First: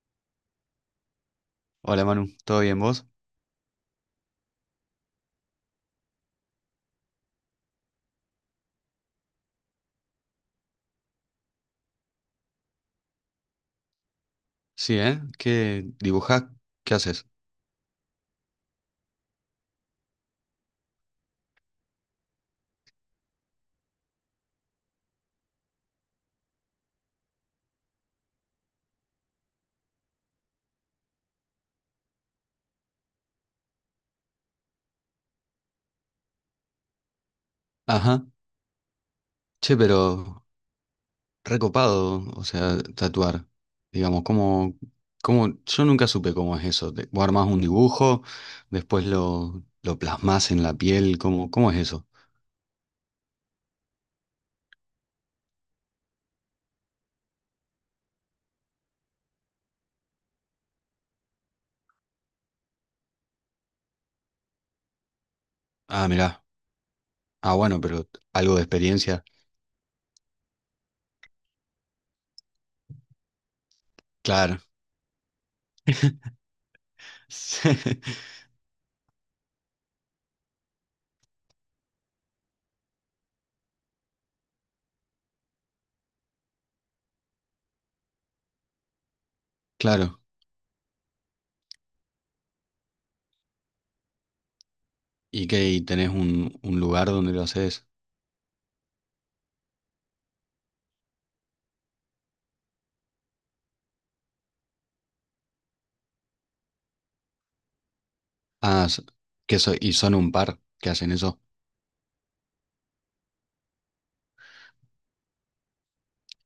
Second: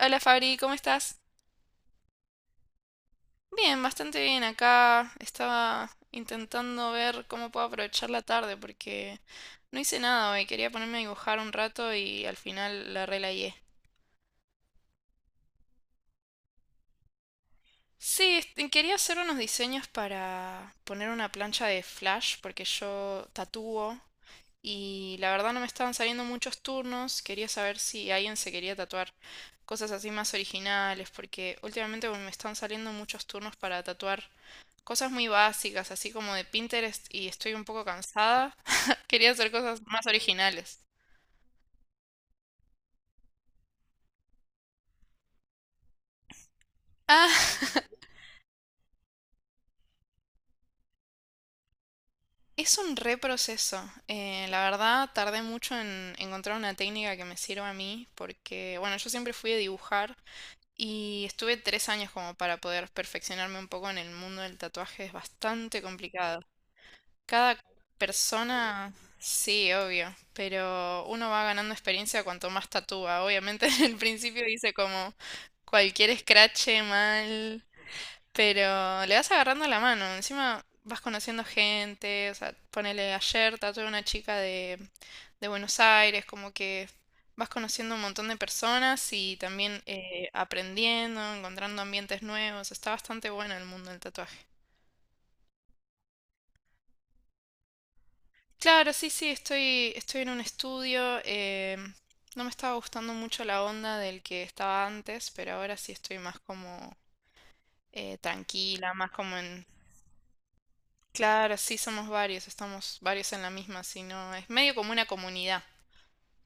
Hola Fabri, ¿cómo estás? Hola Manu, ¿todo bien vos? Bien, bastante bien acá. Estaba intentando ver cómo puedo aprovechar la tarde porque no hice nada hoy. Quería ponerme a dibujar un rato y al final la relayé. Sí, ¿eh? ¿Qué dibujás? ¿Qué haces? Sí, quería hacer unos diseños para poner una plancha de flash porque yo tatúo. Y la verdad no me estaban saliendo muchos turnos, quería saber si alguien se quería tatuar cosas así más originales, porque últimamente me están saliendo muchos turnos para tatuar cosas muy básicas, así como de Pinterest, y estoy un poco Ajá. cansada. Quería hacer Che, cosas más pero originales. recopado, o sea, tatuar. Digamos, ¿cómo, yo nunca supe cómo es eso. Vos Ah, armás un dibujo, después lo plasmás en la piel, ¿cómo es eso? es un reproceso. La verdad, tardé mucho en encontrar una técnica que me sirva a mí, porque, bueno, yo siempre fui a dibujar. Y estuve 3 años como para poder perfeccionarme un poco en el mundo del tatuaje. Es bastante Ah, complicado. mirá. Ah, Cada bueno, pero algo de persona, experiencia. sí, obvio, pero uno va ganando experiencia cuanto más tatúa. Obviamente, en el principio Claro. dice como cualquier escrache mal, Sí, pero le vas agarrando la mano, encima vas conociendo gente, o sea, ponele ayer tatué a una chica de Buenos Aires, como que vas conociendo un montón de personas y también claro. Aprendiendo, encontrando ambientes nuevos, está bastante bueno el mundo del tatuaje. ¿Y qué? ¿Y tenés un lugar donde lo haces? Claro, sí, sí, estoy en un estudio, no me estaba gustando mucho la onda del que estaba antes, pero ahora sí estoy más como Ah, tranquila, s- más como en. Y son un par que hacen eso. Claro, sí, somos varios, estamos varios en la misma, si no, es medio como una comunidad.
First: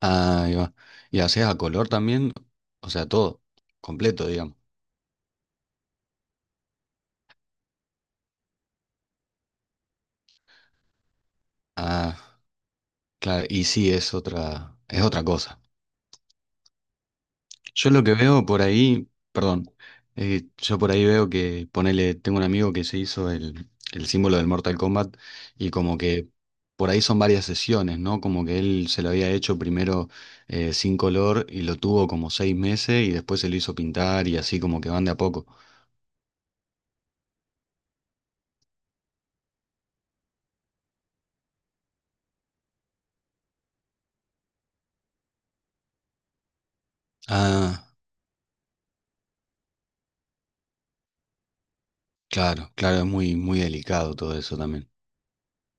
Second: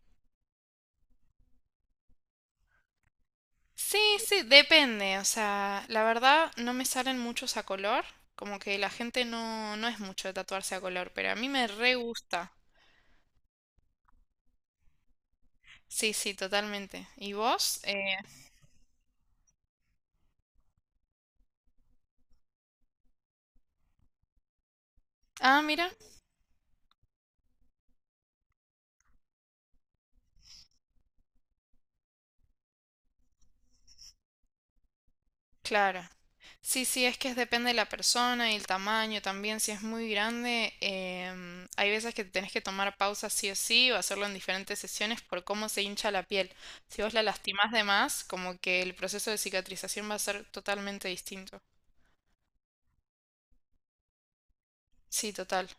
Ah, ahí va. ¿Y haces a color también? O sea, todo, Sí, completo, sí, digamos. depende, o sea, la verdad no me salen muchos a color, como que la gente no, no es mucho de tatuarse a color, pero a mí me re Ah, gusta. claro, y sí, es otra cosa. Sí, sí, totalmente. ¿Y vos? Yo lo que veo por ahí, perdón, yo por ahí veo que, ponele, tengo un amigo que se hizo el símbolo del Mortal Kombat Ah, y mira. como que por ahí son varias sesiones, ¿no? Como que él se lo había hecho primero sin color y lo tuvo como seis meses y después se lo hizo pintar y así como que van de a poco. Claro. Sí, sí, es que depende de la persona y el tamaño también. Si es muy grande, hay veces que tenés que tomar pausas sí o sí o hacerlo en diferentes sesiones por cómo se hincha la piel. Si vos la lastimás de Ah, más, como que el proceso de cicatrización va a ser totalmente distinto. claro, claro, es muy, muy delicado todo eso también. Sí, total.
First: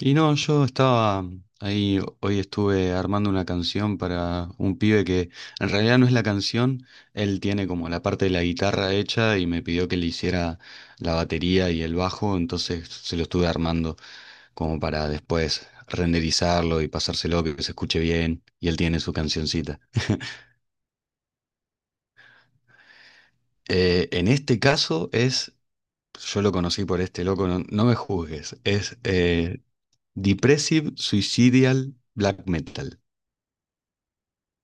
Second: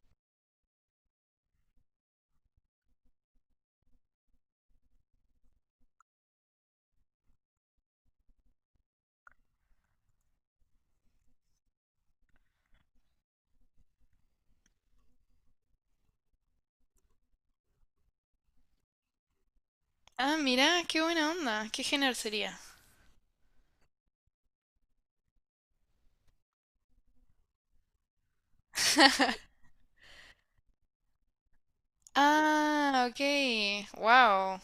Y no, yo estaba ahí, hoy estuve armando una canción para un pibe que en realidad no es la canción, él tiene como la parte de la guitarra hecha y me pidió que le hiciera la batería y el bajo, entonces se lo estuve armando como para después renderizarlo y pasárselo, que se escuche bien, y él tiene su cancioncita. Ah, mirá, qué buena onda. ¿Qué género sería? En este caso es, yo lo conocí por este loco, no, no me juzgues, es Depressive Suicidal Black Metal. Ah, ok. Wow.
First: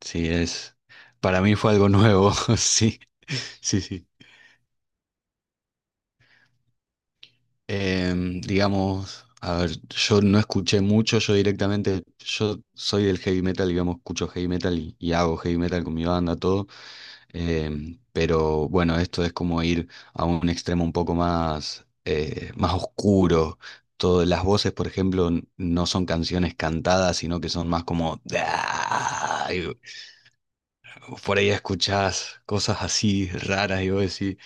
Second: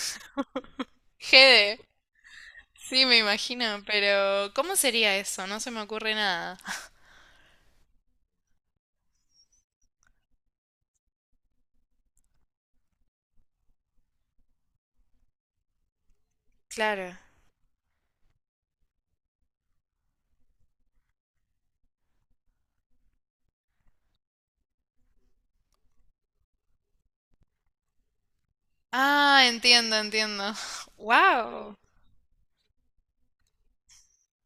Sí, es. Para mí fue Gede. algo nuevo, sí, Sí, me sí, imagino, sí. pero ¿cómo sería eso? No se me ocurre nada. Digamos, a ver, yo no escuché mucho, yo directamente, yo soy del heavy metal, digamos, escucho heavy metal y hago heavy metal con mi banda, todo. Claro. Pero bueno, esto es como ir a un extremo un poco más, más oscuro. Todas las voces, por ejemplo, no son canciones cantadas, sino que son más como... Ah, "Ah", y entiendo, entiendo. por ahí Wow. escuchás cosas así raras y vos decís...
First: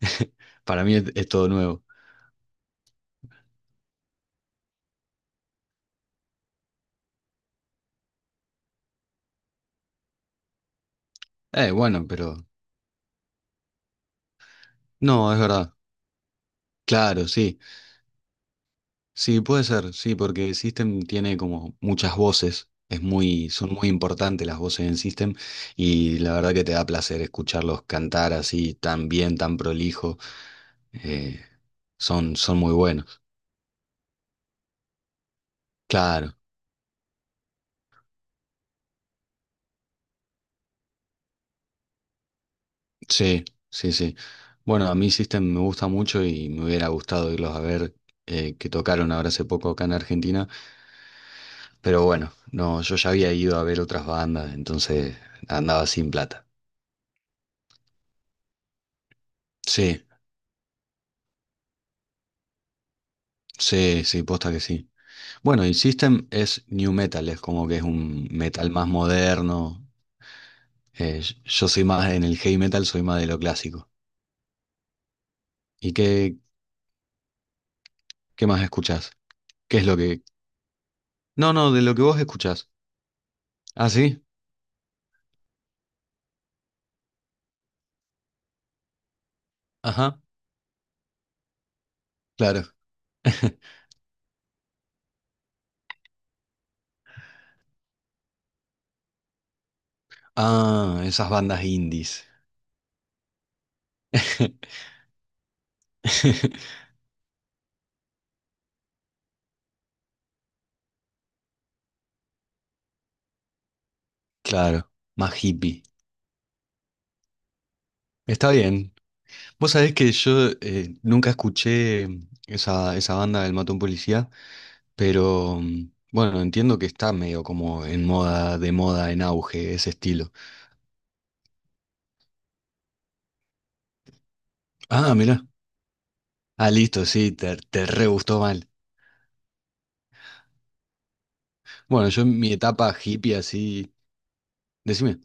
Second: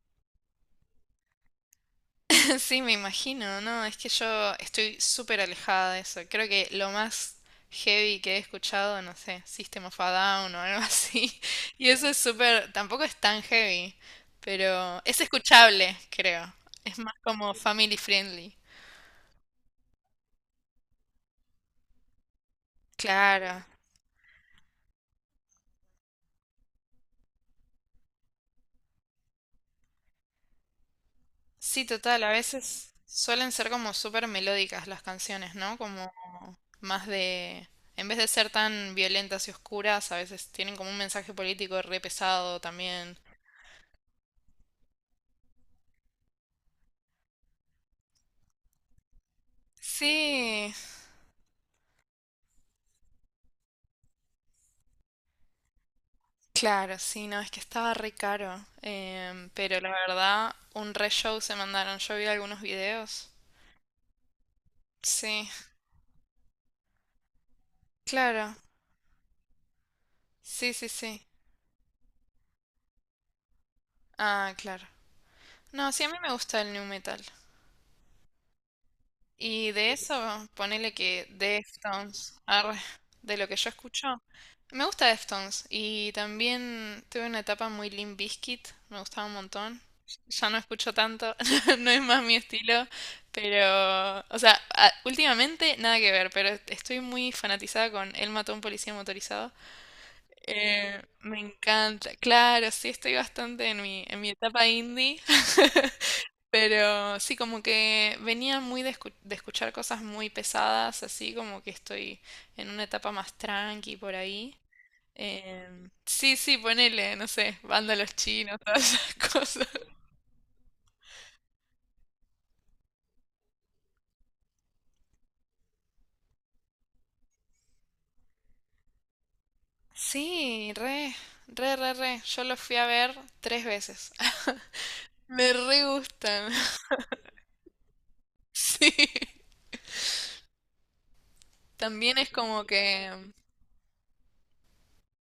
Para mí es todo nuevo. Sí, me imagino, ¿no? Es que yo estoy súper alejada de eso. Creo que lo más heavy que he escuchado, no sé, System of a Down o algo así. Y Bueno, eso es pero... súper, tampoco es tan heavy, pero es No, es verdad. escuchable, creo. Es más Claro, como sí. family friendly. Sí, puede ser, sí, porque System tiene como muchas voces. Es muy, Claro. son muy importantes las voces en System y la verdad que te da placer escucharlos cantar así tan bien, tan prolijo. Eh, Sí, total, a son muy veces buenos. suelen ser como súper melódicas las canciones, ¿no? Como Claro, más en vez de ser tan violentas y oscuras, a veces tienen como un mensaje político re pesado también. sí, sí, sí. Bueno, a mí System me gusta mucho y me hubiera gustado irlos a ver, que tocaron ahora hace poco acá en Argentina. Sí, Pero bueno, no, yo ya había ido a ver otras bandas, entonces andaba sin plata. claro, sí, no, es que estaba re caro, pero la Sí, verdad, un re show se mandaron, yo vi algunos videos. sí, sí, posta que sí. Sí, Bueno, y System es new metal, es como que es un claro, metal más moderno. sí, sí, Eh, sí. yo soy más en el heavy metal, soy más de lo clásico. Ah, claro. No, ¿Y sí, a mí me qué, gusta el new metal. qué más escuchás? Y ¿Qué es de lo que...? eso, ponele que No, no, de lo que vos Deftones, escuchás. arre, de lo que yo ¿Ah, escucho, sí? me gusta Deftones. Y también tuve una etapa muy Limp Bizkit, me gustaba un montón. Ajá, Ya no escucho tanto, no es más mi claro. estilo, pero, o sea, últimamente nada que ver, pero estoy muy fanatizada con Él mató a un policía motorizado. Ah, esas Me bandas encanta, indies. claro, sí, estoy bastante en mi etapa indie. Pero sí, como que venía muy de escuchar cosas muy pesadas, así como que estoy en una etapa más tranqui por ahí. Claro, más hippie. Sí, sí, ponele, no sé, banda Los Está Chinos, todas bien. esas cosas. Vos sabés que yo nunca escuché esa banda del Matón Policía, pero bueno, entiendo que está medio como en moda, de moda, en auge, ese estilo. Sí, re, re, re, re. Yo los fui a ver 3 veces. Ah, mirá. Me re gustan. Ah, listo, sí, te re gustó mal. Sí. Bueno, También yo es en mi como etapa que. hippie así. Decime.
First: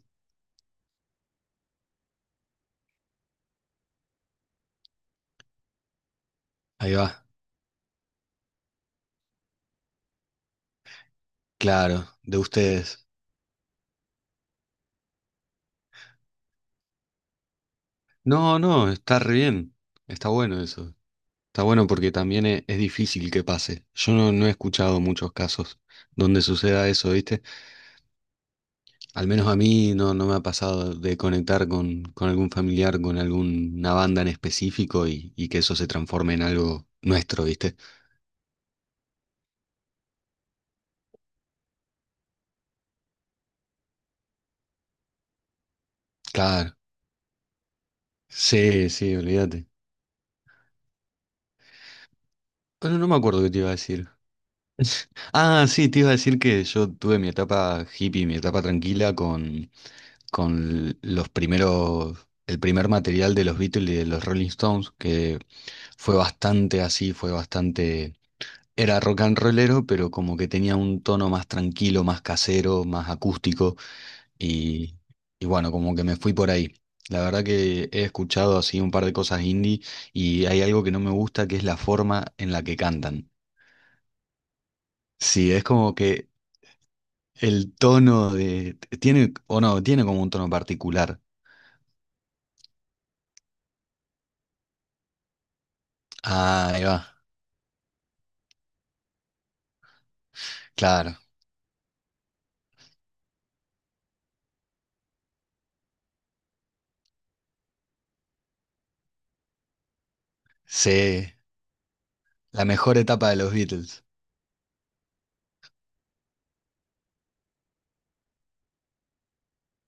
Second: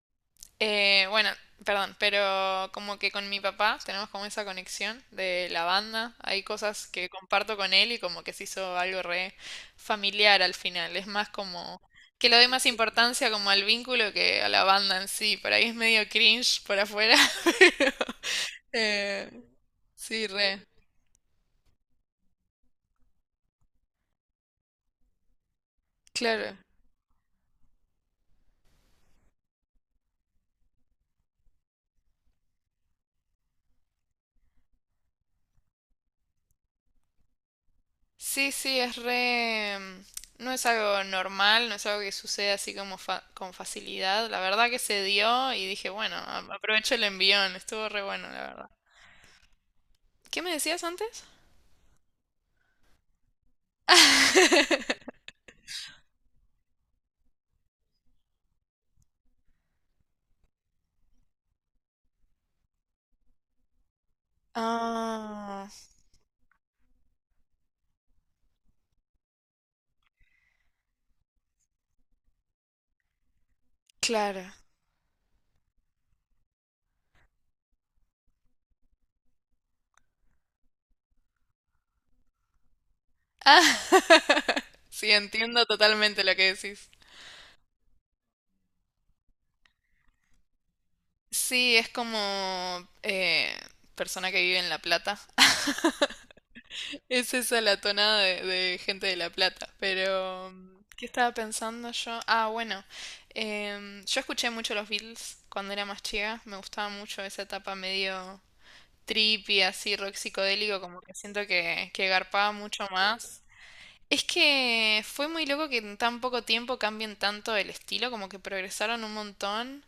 Bueno, perdón, pero como que con mi papá tenemos como esa conexión de la banda. Hay cosas Ahí va. que comparto con él y como que se hizo algo re familiar al final. Es más como Claro, que le de doy más ustedes. importancia como al vínculo que a la banda en sí. Por ahí es medio cringe por afuera, pero No, no, está eh, re bien. sí, Está bueno re. eso. Está bueno porque también es difícil que pase. Yo no, no he escuchado muchos casos donde Claro. suceda eso, ¿viste? Al menos a mí no, no me ha pasado de conectar con algún familiar, con alguna banda en específico y que eso se transforme en algo nuestro, ¿viste? Sí, sí, es re. No es algo normal, no es algo que sucede así como con facilidad. La verdad que se dio y dije, bueno, Claro. aprovecho el envión, estuvo re bueno, la verdad. Sí, sí, olvídate. ¿Qué me decías antes? Bueno, no me acuerdo qué te iba a decir. Ah, sí, te iba a decir que yo tuve mi etapa hippie, mi etapa tranquila con los primeros, el primer material de los Beatles y de los Rolling Stones, que Ah, fue bastante así, fue bastante... Era rock and rollero, pero como que tenía un tono más tranquilo, más casero, más acústico claro. y, y bueno, como que me fui por ahí. La verdad que he escuchado así un par de cosas indie y hay algo que no me gusta que es la forma en la que cantan. Ah, sí, Sí, entiendo es como totalmente que lo que decís. el tono de... Tiene, o no, tiene como un tono particular. Sí, es como eh, persona que vive en La Plata. Ah, ahí va. Es esa la tonada de gente de La Plata, pero ¿qué Claro. estaba pensando yo? Ah, bueno, yo escuché mucho los Beatles cuando era más chica, me gustaba mucho esa etapa medio trippy, así rock psicodélico, como que Sí, siento que garpaba la mucho mejor etapa de más. los Beatles. Es que fue muy loco que en tan poco tiempo cambien tanto el estilo, como que progresaron un montón.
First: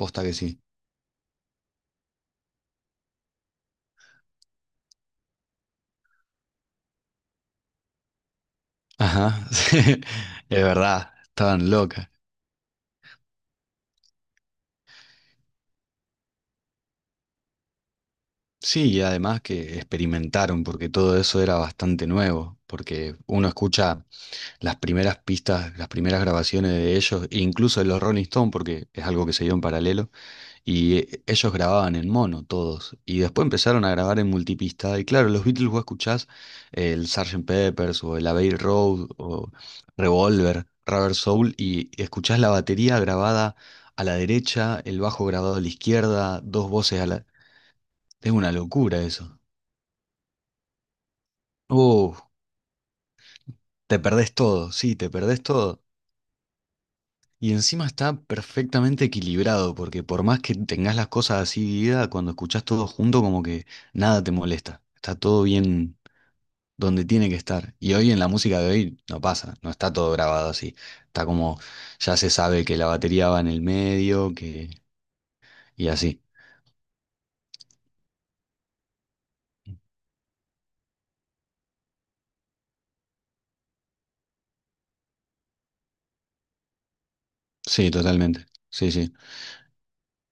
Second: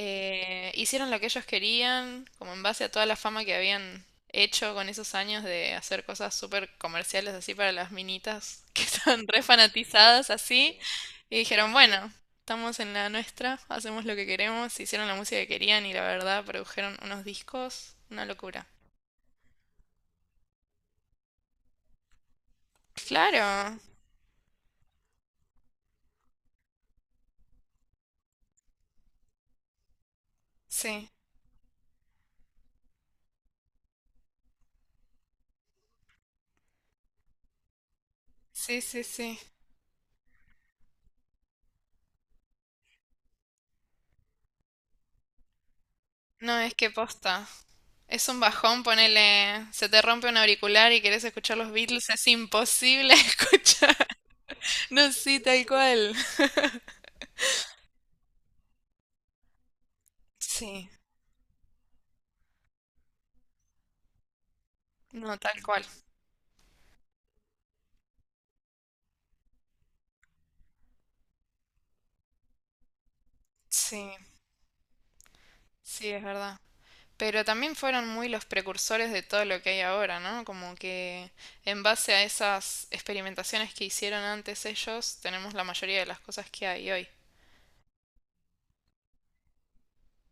Posta que sí. Hicieron lo que ellos querían, como en base a toda la fama que habían hecho con esos años de hacer cosas súper comerciales así para las minitas que estaban re Ajá, es fanatizadas así. verdad, Y estaban dijeron, locas. bueno, estamos en la nuestra, hacemos lo que queremos, hicieron la música que querían y la verdad produjeron unos discos, una locura. Sí, y además que experimentaron, porque todo eso era bastante nuevo, porque uno Claro, escucha las primeras pistas, las primeras grabaciones de ellos, e incluso de los Rolling Stones, porque es algo que se dio en paralelo, y sí, ellos grababan en mono todos, y después empezaron a grabar en multipista, y claro, los Beatles vos escuchás el Sgt. Pepper's o el Abbey sí, sí, Road sí. o Revolver, Rubber Soul, y escuchás la batería grabada a la derecha, el bajo grabado a la izquierda, No, dos es que voces a la... posta. Es Es un una bajón, locura eso. ponele, se te rompe un auricular y querés escuchar los Beatles, Uh, es imposible escuchar. te perdés todo, sí, te No, sí, perdés tal todo. cual. Y encima está perfectamente equilibrado, porque por más que Sí, tengas las cosas así divididas, cuando escuchás todo junto, como que nada te molesta. Está no, todo tal cual. bien donde tiene que estar. Y hoy en la música de hoy no pasa, no está todo grabado así. Está como, ya se sabe que la batería va en el Sí, medio, que... y sí, así. es verdad. Pero también fueron muy los precursores de todo lo que hay ahora, ¿no? Como que en base a esas experimentaciones que hicieron antes ellos, tenemos la mayoría de las cosas que hay hoy. Sí, totalmente. Sí, sí.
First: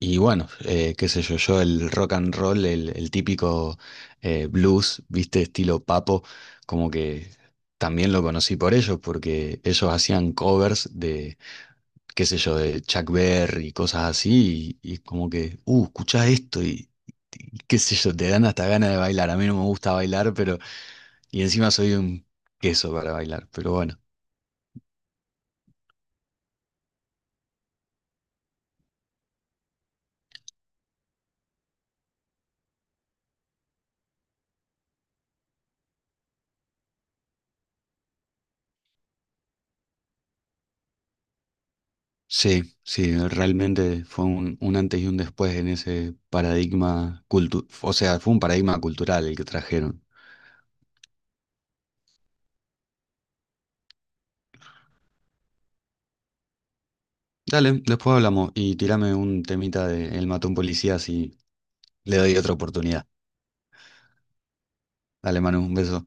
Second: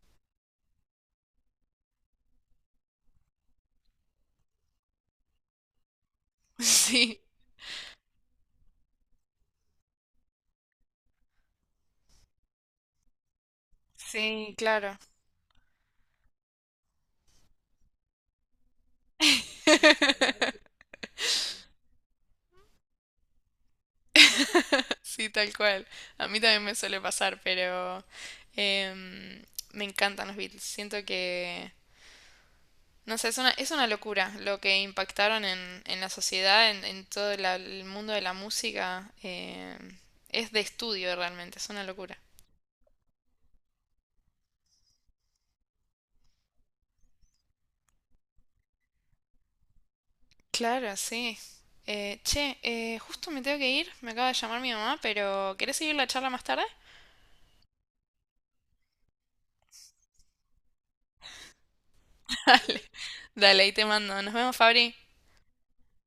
Y bueno, qué sé yo, yo el rock and roll, el típico blues, viste, estilo papo, como Sí. que también lo conocí por ellos, porque ellos hacían covers de, qué sé yo, de Chuck Berry y cosas Sí, así, claro. y como que, escuchá esto y qué sé yo, te dan hasta ganas de bailar. A mí no me gusta bailar, pero, y encima soy un queso para bailar, pero bueno. Sí, tal cual. A mí también me suele pasar, pero em, me encantan los Beatles. Siento que no sé, es una locura lo que impactaron en la sociedad, en todo el mundo de la música. Es de estudio realmente, es una locura. Sí, sí, realmente fue un antes y un después en ese paradigma o sea, fue un paradigma cultural el que trajeron. Claro, sí. Che, justo me tengo que ir, me acaba de llamar mi mamá, pero ¿querés seguir la charla más tarde? Dale, después hablamos y tirame un temita de El mató a un policía si le doy otra Dale, oportunidad. dale, ahí te mando. Nos vemos, Fabri. Dale, Manu, un beso.